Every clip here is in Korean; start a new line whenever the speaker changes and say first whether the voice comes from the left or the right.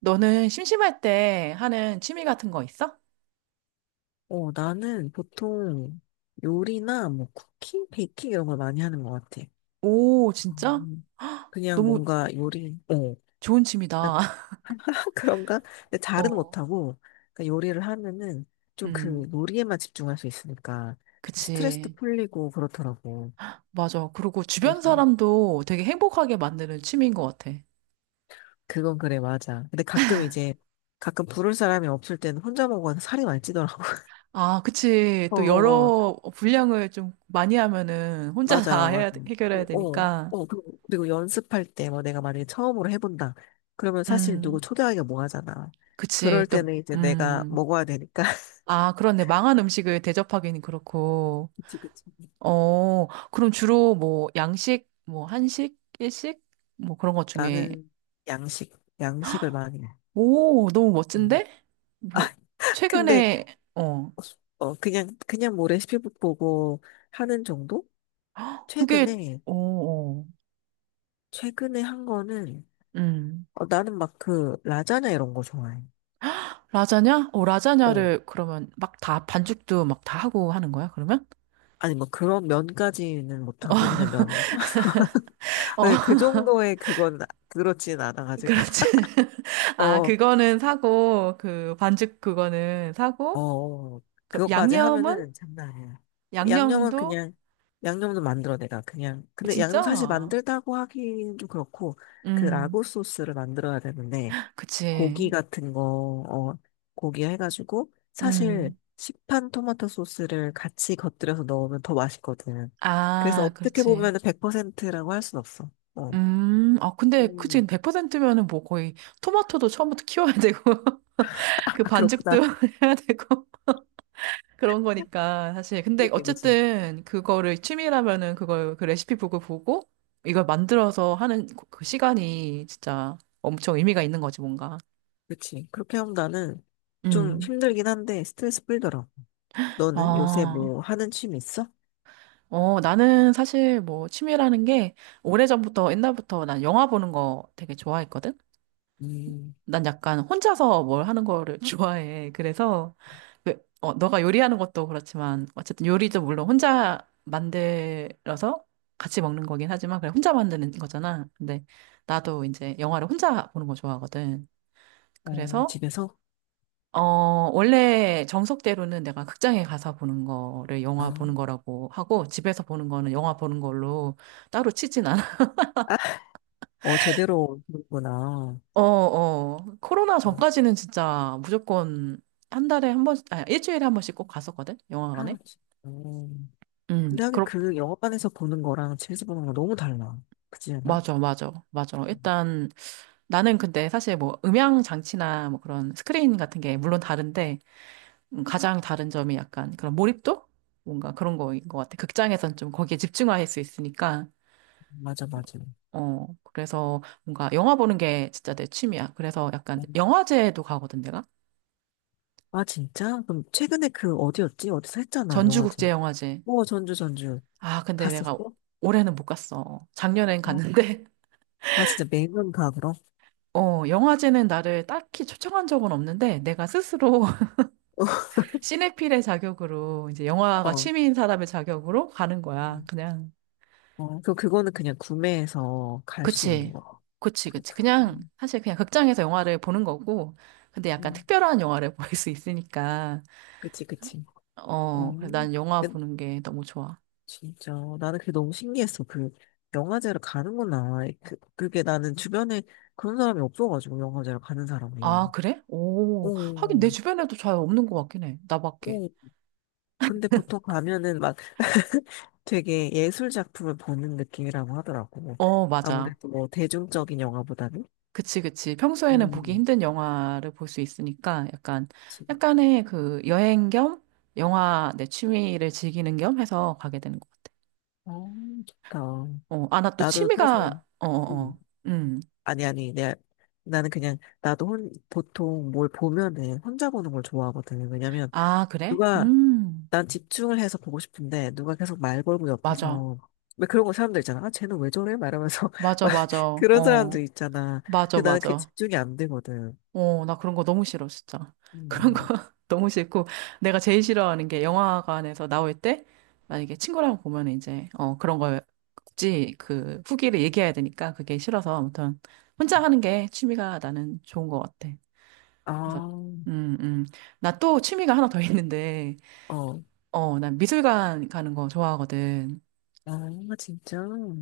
right: 너는 심심할 때 하는 취미 같은 거 있어?
left: 나는 보통 요리나 뭐 쿠킹, 베이킹 이런 걸 많이 하는 것 같아.
right: 오, 진짜?
left: 음. 그냥
right: 너무
left: 뭔가 요리,
right: 좋은 취미다.
left: 그런가? 근데 잘은
right: 어,
left: 못하고, 그러니까 요리를 하면은 좀
right: 음,
left: 그 요리에만 집중할 수 있으니까 좀 스트레스도
right: 그치.
left: 풀리고 그렇더라고.
right: 맞아. 그리고 주변
left: 그래서
right: 사람도 되게 행복하게 만드는 취미인 것 같아.
left: 그건 그래, 맞아. 근데 가끔 이제, 가끔 부를 사람이 없을 때는 혼자 먹어서 살이 많이 찌더라고.
right: 아, 그치.
left: 어,
right: 또
left: 어,
right: 여러 분량을 좀 많이 하면은 혼자 다
left: 맞아, 맞아.
right: 해결해야 되니까.
left: 그리고 연습할 때, 뭐 내가 만약에 처음으로 해본다. 그러면 사실 누구
right: 음,
left: 초대하기가 뭐 하잖아.
right: 그치.
left: 그럴
right: 또,
left: 때는 이제 내가 먹어야 되니까.
right: 아, 그렇네. 망한 음식을 대접하기는 그렇고.
left: 그치, 그치.
right: 어, 그럼 주로 뭐 양식, 뭐 한식, 일식, 뭐 그런 것 중에.
left: 나는 양식, 양식을 많이 해.
right: 오, 너무
left: 음.
right: 멋진데?
left: 아,
right: 뭐
left: 근데,
right: 최근에, 어,
left: 그냥 뭐 레시피 북 보고 하는 정도?
right: 그게
left: 최근에,
right: 어, 어.
left: 최근에 한 거는,
right: 음.
left: 나는 막 그, 라자냐 이런 거 좋아해.
right: 라자냐? 어,
left: 어,
right: 라자냐를 그러면 막 다 반죽도 막 다 하고 하는 거야, 그러면?
left: 아니 뭐 그런 면까지는 못하고, 그냥 면 사서.
right: 어,
left: 근데 그 정도의 그건 그렇진 않아가지고.
right: 그렇지. 아,
left: 어,
right: 그거는 사고 그 반죽 그거는 사고
left: 어,
right: 그럼
left: 그것까지
right: 양념은
left: 하면은 장난 아니야. 양념은
right: 양념도
left: 그냥, 양념도 만들어, 내가. 그냥. 근데 양념
right: 진짜?
left: 사실 만들다고 하기는 좀 그렇고, 그
right: 음.
left: 라구 소스를 만들어야 되는데,
right: 그치.
left: 고기 같은 거, 어, 고기 해가지고, 사실
right: 음.
left: 시판 토마토 소스를 같이 곁들여서 넣으면 더 맛있거든. 그래서
right: 아,
left: 어떻게
right: 그렇지.
left: 보면은 100%라고 할 순 없어. 어.
right: 아, 근데, 그치,
left: 음.
right: 100%면은 뭐 거의 토마토도 처음부터 키워야 되고,
left: 아,
right: 그 반죽도
left: 그렇구나.
right: 해야 되고, 그런 거니까, 사실. 근데
left: 그지, 그지.
right: 어쨌든, 그거를 취미라면은 그 레시피북을 보고, 이걸 만들어서 하는 그 시간이 진짜 엄청 의미가 있는 거지, 뭔가.
left: 그치. 그렇게 하면 나는 좀
right: 음.
left: 힘들긴 한데 스트레스 풀더라. 너는 요새
right: 아,
left: 뭐 하는 취미 있어?
right: 어, 나는 사실 뭐 취미라는 게, 오래전부터, 옛날부터 난 영화 보는 거 되게 좋아했거든?
left: 음,
right: 난 약간 혼자서 뭘 하는 거를 좋아해. 그래서, 어, 너가 요리하는 것도 그렇지만, 어쨌든 요리도 물론 혼자 만들어서 같이 먹는 거긴 하지만, 그냥 혼자 만드는 거잖아. 근데 나도 이제 영화를 혼자 보는 거 좋아하거든. 그래서,
left: 집에서?
right: 어, 원래 정석대로는 내가 극장에 가서 보는 거를
left: 아,
right: 영화 보는 거라고 하고, 집에서 보는 거는 영화 보는 걸로 따로 치진 않아.
left: 제대로 보는구나.
right: 어, 어. 코로나
left: 음,
right: 전까지는 진짜 무조건 한 달에 한 번, 아니, 일주일에 한 번씩 꼭 갔었거든?
left: 아,
right: 영화관에?
left: 진짜,
right: 음,
left: 근데 하긴
right: 그렇,
left: 그 영화관에서 보는 거랑 집에서 보는 거 너무 달라. 그지 않아?
right: 맞아, 맞아, 맞아.
left: 음,
right: 일단 나는 근데 사실 뭐 음향 장치나 뭐 그런 스크린 같은 게 물론 다른데, 가장 다른 점이 약간 그런 몰입도? 뭔가 그런 거인 것 같아. 극장에선 좀 거기에 집중할 수 있으니까.
left: 맞아, 맞아.
right: 어, 그래서 뭔가 영화 보는 게 진짜 내 취미야. 그래서 약간
left: 음.
right: 영화제도 가거든, 내가.
left: 아, 진짜? 그럼 최근에 그 어디였지? 어디서 했잖아, 영화제.
right: 전주국제영화제.
left: 전주, 전주.
right: 아, 근데 내가
left: 갔었어?
right: 올해는 못 갔어. 작년엔
left: 어.
right: 갔는데,
left: 아, 진짜 매년 가, 그럼?
right: 어, 영화제는 나를 딱히 초청한 적은 없는데, 내가 스스로 시네필의 자격으로, 이제 영화가
left: 어.
right: 취미인 사람의 자격으로 가는 거야. 그냥.
left: 그거는 그냥 구매해서 갈 수 있는
right: 그치.
left: 거.
right: 그치, 그치.
left: 그렇군.
right: 그냥, 사실 그냥 극장에서 영화를 보는 거고, 근데 약간
left: 음.
right: 특별한 영화를 볼 수 있으니까,
left: 그치, 그치. 어,
right: 어, 그래, 난 영화
left: 근데
right: 보는 게 너무 좋아.
left: 진짜. 나는 그게 너무 신기했어. 그, 영화제를 가는구나. 그게 나는 주변에 그런 사람이 없어가지고, 영화제를 가는
right: 아,
left: 사람이.
right: 그래? 오, 하긴 내
left: 오,
right: 주변에도 잘 없는 것 같긴 해. 나밖에.
left: 오. 근데 보통 가면은 막 되게 예술 작품을 보는 느낌이라고 하더라고.
right: 어, 맞아.
left: 아무래도 뭐 대중적인 영화보다는.
right: 그치, 그치. 평소에는 보기
left: 음,
right: 힘든 영화를 볼 수 있으니까 약간,
left: 그치.
right: 약간의 그 여행 겸 영화 내 취미를 즐기는 겸 해서 가게 되는 것 같아.
left: 어, 좋다.
right: 어, 아, 나 또
left: 나도 사실,
right: 취미가,
left: 음.
right: 음.
left: 아니, 아니, 나는 그냥, 보통 뭘 보면은 혼자 보는 걸 좋아하거든. 왜냐면,
right: 아, 그래?
left: 누가,
right: 음.
left: 난 집중을 해서 보고 싶은데, 누가 계속 말 걸고
right: 맞아.
left: 옆에서, 왜 그런 거 사람들 있잖아. 아, 쟤는 왜 저래? 말하면서,
right: 맞아,
left: 막,
right: 맞아.
left: 그런 사람들
right: 어.
left: 있잖아.
right: 맞아,
left: 근데 나는 그게
right: 맞아.
left: 집중이 안 되거든.
right: 어, 나 그런 거 너무 싫어, 진짜. 그런 거
left: 음,
right: 너무 싫고, 내가 제일 싫어하는 게 영화관에서 나올 때, 만약에 친구랑 보면 이제, 어, 그런 걸 굳이 그 후기를 얘기해야 되니까 그게 싫어서, 아무튼, 혼자 하는 게 취미가 나는 좋은 것 같아. 그래서,
left: 아,
right: 음, 음. 나 또 취미가 하나 더 있는데,
left: 어,
right: 어, 난 미술관 가는 거 좋아하거든.
left: 아, 진짜.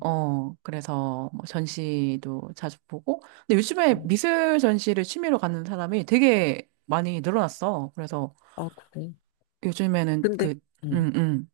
right: 어, 그래서 뭐 전시도 자주 보고, 근데 요즘에
left: 음,
right: 미술 전시를 취미로 가는 사람이 되게 많이 늘어났어. 그래서
left: 그래.
right: 요즘에는
left: 근데,
right: 그,
left: 음.
right: 음, 음,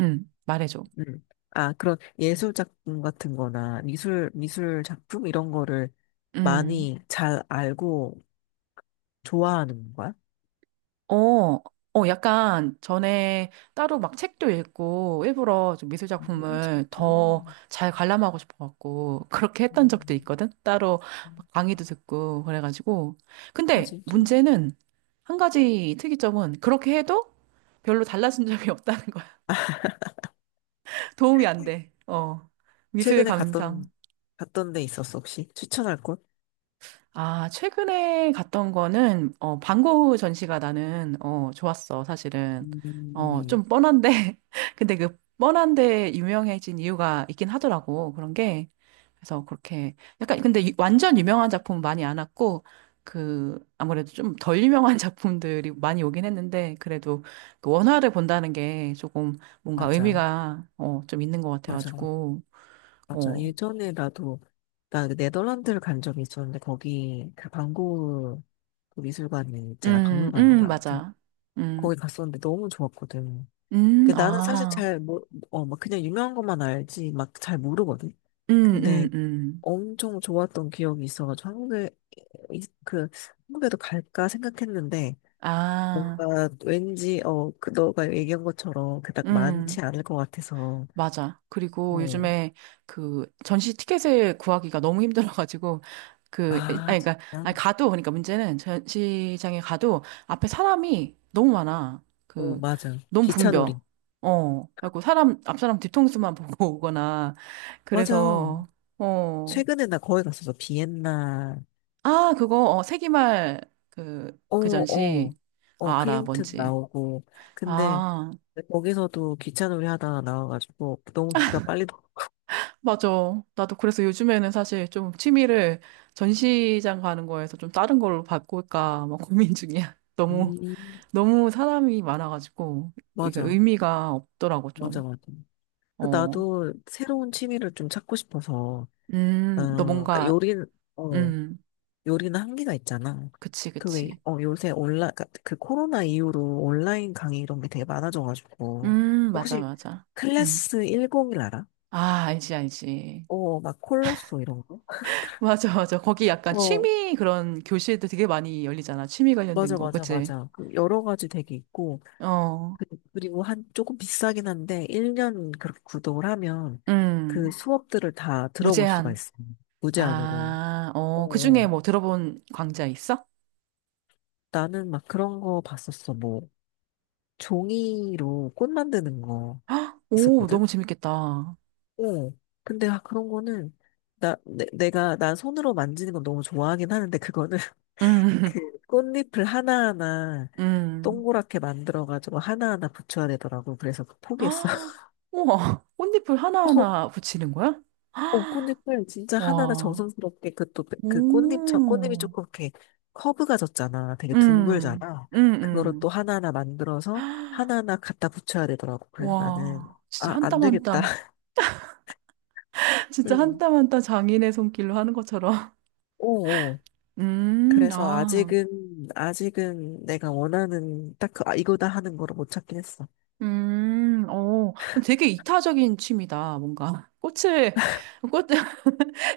right: 말해줘.
left: 음. 아, 그런 예술 작품 같은 거나 미술 작품 이런 거를
right: 음,
left: 많이 잘 알고 좋아하는 거야?
right: 어, 약간 전에 따로 막 책도 읽고 일부러 좀 미술 작품을
left: 진짜.
right: 더
left: 음.
right: 잘 관람하고 싶어갖고 그렇게 했던 적도 있거든? 따로
left: 음.
right: 막 강의도 듣고 그래가지고.
left: 아,
right: 근데
left: 진짜.
right: 문제는 한 가지 특이점은 그렇게 해도 별로 달라진 점이 없다는 거야. 도움이 안 돼. 어, 미술
left: 최근에 갔던,
right: 감상.
left: 갔던 데 있었어, 혹시? 추천할 곳?
right: 아, 최근에 갔던 거는, 어, 방구 전시가 나는, 어, 좋았어, 사실은. 어,
left: 음,
right: 좀 뻔한데, 근데 그 뻔한데 유명해진 이유가 있긴 하더라고, 그런 게. 그래서 그렇게, 약간, 근데 완전 유명한 작품 많이 안 왔고, 그, 아무래도 좀 덜 유명한 작품들이 많이 오긴 했는데, 그래도 그 원화를 본다는 게 조금 뭔가
left: 맞아.
right: 의미가, 어, 좀 있는 것
left: 맞아.
right: 같아가지고,
left: 맞아.
right: 어.
left: 예전에 나 그 네덜란드를 간 적이 있었는데, 거기, 그 반고그 미술관이 있잖아. 박물관인가. 아무튼,
right: 맞아. 음,
left: 거기 갔었는데 너무 좋았거든. 그 나는 사실
right: 아.
left: 잘 뭐, 막 그냥 유명한 것만 알지 막 잘 모르거든.
right: 음,
left: 근데
right: 음, 음.
left: 엄청 좋았던 기억이 있어가지고 한국에 그 한국에도 갈까 생각했는데
right: 아,
left: 뭔가 왠지 그 너가 얘기한 것처럼 그닥 많지
right: 음,
left: 않을 것 같아서.
right: 맞아. 그리고
left: 어,
right: 요즘에 그 전시 티켓을 구하기가 너무 힘들어가지고, 그,
left: 아,
right: 아니, 그니까,
left: 진짜?
right: 아니, 가도, 그러니까 문제는 전시장에 가도 앞에 사람이 너무 많아.
left: 어,
right: 그,
left: 맞아,
right: 너무 붐벼.
left: 기차놀이.
right: 어, 그리고 사람, 앞 사람 뒤통수만 보고 오거나,
left: 맞아.
right: 그래서, 어,
left: 최근에 나 거기 갔었어, 비엔나.
right: 아, 그거, 어, 세기말, 그, 그 전시,
left: 어어어
right: 아, 알아,
left: 클림트
right: 뭔지.
left: 나오고, 근데
right: 아,
left: 근데 거기서도 기차놀이 하다가 나와가지고 너무 기가 빨리 돌아.
right: 맞아. 나도 그래서 요즘에는 사실 좀 취미를 전시장 가는 거에서 좀 다른 걸로 바꿀까 막 고민 중이야. 너무,
left: 음.
right: 너무 사람이 많아가지고, 이게
left: 맞아,
right: 의미가 없더라고,
left: 맞아,
right: 좀.
left: 맞아. 그
right: 어.
left: 나도 새로운 취미를 좀 찾고 싶어서,
right: 너
left: 그러니까
right: 뭔가,
left: 어,
right: 음,
left: 요리는 한계가 있잖아.
right: 그치,
left: 그 왜,
right: 그치.
left: 요새 그러니까 그 코로나 이후로 온라인 강의 이런 게 되게 많아져가지고,
right: 맞아,
left: 혹시
right: 맞아. 음.
left: 클래스 101 알아?
right: 아, 알지, 알지.
left: 막 콜로소 이런 거?
right: 맞아, 맞아. 거기 약간
left: 어,
right: 취미 그런 교실도 되게 많이 열리잖아. 취미 관련된
left: 맞아,
right: 거,
left: 맞아,
right: 그치?
left: 맞아. 그 여러 가지 되게 있고,
right: 어,
left: 그리고 한 조금 비싸긴 한데 1년 그렇게 구독을 하면 그
right: 음,
left: 수업들을 다 들어볼 수가
right: 무제한.
left: 있어요. 무제한으로.
right: 아, 어, 그중에
left: 어,
right: 뭐 들어본 강좌 있어?
left: 나는 막 그런 거 봤었어. 뭐 종이로 꽃 만드는 거
right: 헉, 오, 너무
left: 있었거든.
right: 재밌겠다.
left: 어. 근데 아, 그런 거는 나 내, 내가 난 손으로 만지는 건 너무 좋아하긴 하는데 그거는
right: 음,
left: 그 꽃잎을 하나하나
right: 음.
left: 동그랗게 만들어가지고 하나하나 붙여야 되더라고. 그래서 포기했어.
right: 헉, 우와, 꽃잎을 하나하나 붙이는 거야? 헉,
left: 꽃잎을 진짜 하나하나
right: 와,
left: 정성스럽게 그 또 그 꽃잎 저 꽃잎이
right: 오,
left: 조금 이렇게 커브가 졌잖아. 되게
right: 음,
left: 둥글잖아.
right: 음,
left: 그거를 또
right: 음.
left: 하나하나 만들어서 하나하나 갖다 붙여야 되더라고. 그래서 나는
right: 와, 진짜
left: 아,
right: 한
left: 안
right: 땀한
left: 되겠다.
right: 땀, 진짜 한
left: 응.
right: 땀한땀 장인의 손길로 하는 것처럼.
left: 오, 오. 그래서
right: 아,
left: 아직은 내가 원하는 딱 그, 아, 이거다 하는 거를 못 찾긴 했어.
right: 어, 되게 이타적인 취미다, 뭔가. 꽃을, 꽃,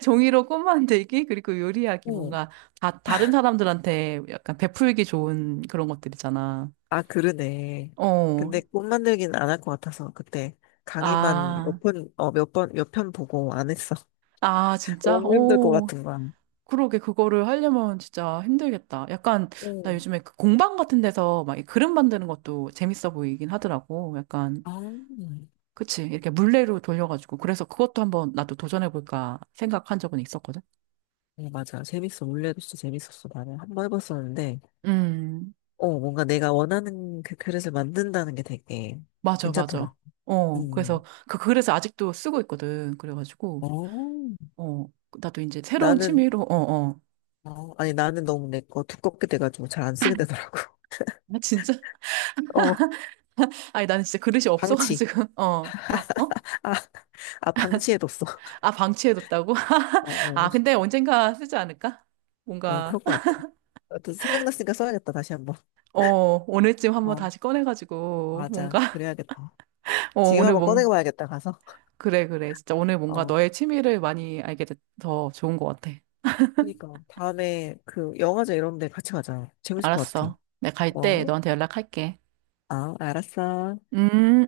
right: 종이로 꽃 만들기, 그리고 요리하기,
left: 오.
right: 뭔가 다른 사람들한테 약간 베풀기 좋은 그런 것들이잖아.
left: 아, 그러네.
right: 어,
left: 근데 꽃 만들기는 안 할 것 같아서 그때 강의만 몇
right: 아,
left: 편, 몇 번, 몇 편 보고 안 했어.
right: 아, 진짜?
left: 너무 힘들 것
right: 오,
left: 같은 거야.
right: 그러게, 그거를 하려면 진짜 힘들겠다. 약간, 나
left: 오.
right: 요즘에 그 공방 같은 데서 막이 그림 만드는 것도 재밌어 보이긴 하더라고. 약간,
left: 아,
right: 그치, 이렇게 물레로 돌려가지고. 그래서 그것도 한번 나도 도전해볼까 생각한 적은 있었거든.
left: 네, 맞아. 재밌어. 원래도 진짜 재밌었어. 나는 한 번 해봤었는데,
right: 음,
left: 뭔가 내가 원하는 그 그릇을 만든다는 게 되게
right: 맞아, 맞아.
left: 괜찮더라.
right: 어, 그래서,
left: 음.
right: 그래서 아직도 쓰고 있거든. 그래가지고.
left: 어,
right: 어, 나도 이제 새로운
left: 나는,
right: 취미로, 어, 어.
left: 아니, 나는 너무 내 거 두껍게 돼가지고 잘 안 쓰게 되더라고.
right: 아, 진짜?
left: 어,
right: 아니, 나는 진짜 그릇이
left: 방치.
right: 없어가지고, 어, 어, 어?
left: 아, 아, 방치해뒀어.
right: 아, 방치해뒀다고?
left: 어, 어,
right: 아, 근데 언젠가 쓰지 않을까?
left: 어, 그럴
right: 뭔가,
left: 것 같아. 어, 또 생각났으니까 써야겠다. 다시 한 번.
right: 어, 오늘쯤 한번
left: 어,
right: 다시 꺼내가지고,
left: 맞아.
right: 뭔가,
left: 그래야겠다.
right: 어,
left: 지금 한
right: 오늘
left: 번
right: 뭔,
left: 꺼내봐야겠다, 가서.
right: 그래, 그래. 진짜 오늘 뭔가
left: 어.
right: 너의 취미를 많이 알게 돼서 좋은 것 같아.
left: 그니까 다음에 그 영화제 이런 데 같이 가자. 재밌을 것 같아.
right: 알았어. 내가 갈 때
left: 어?
right: 너한테 연락할게.
left: 아, 알았어.
right: 음.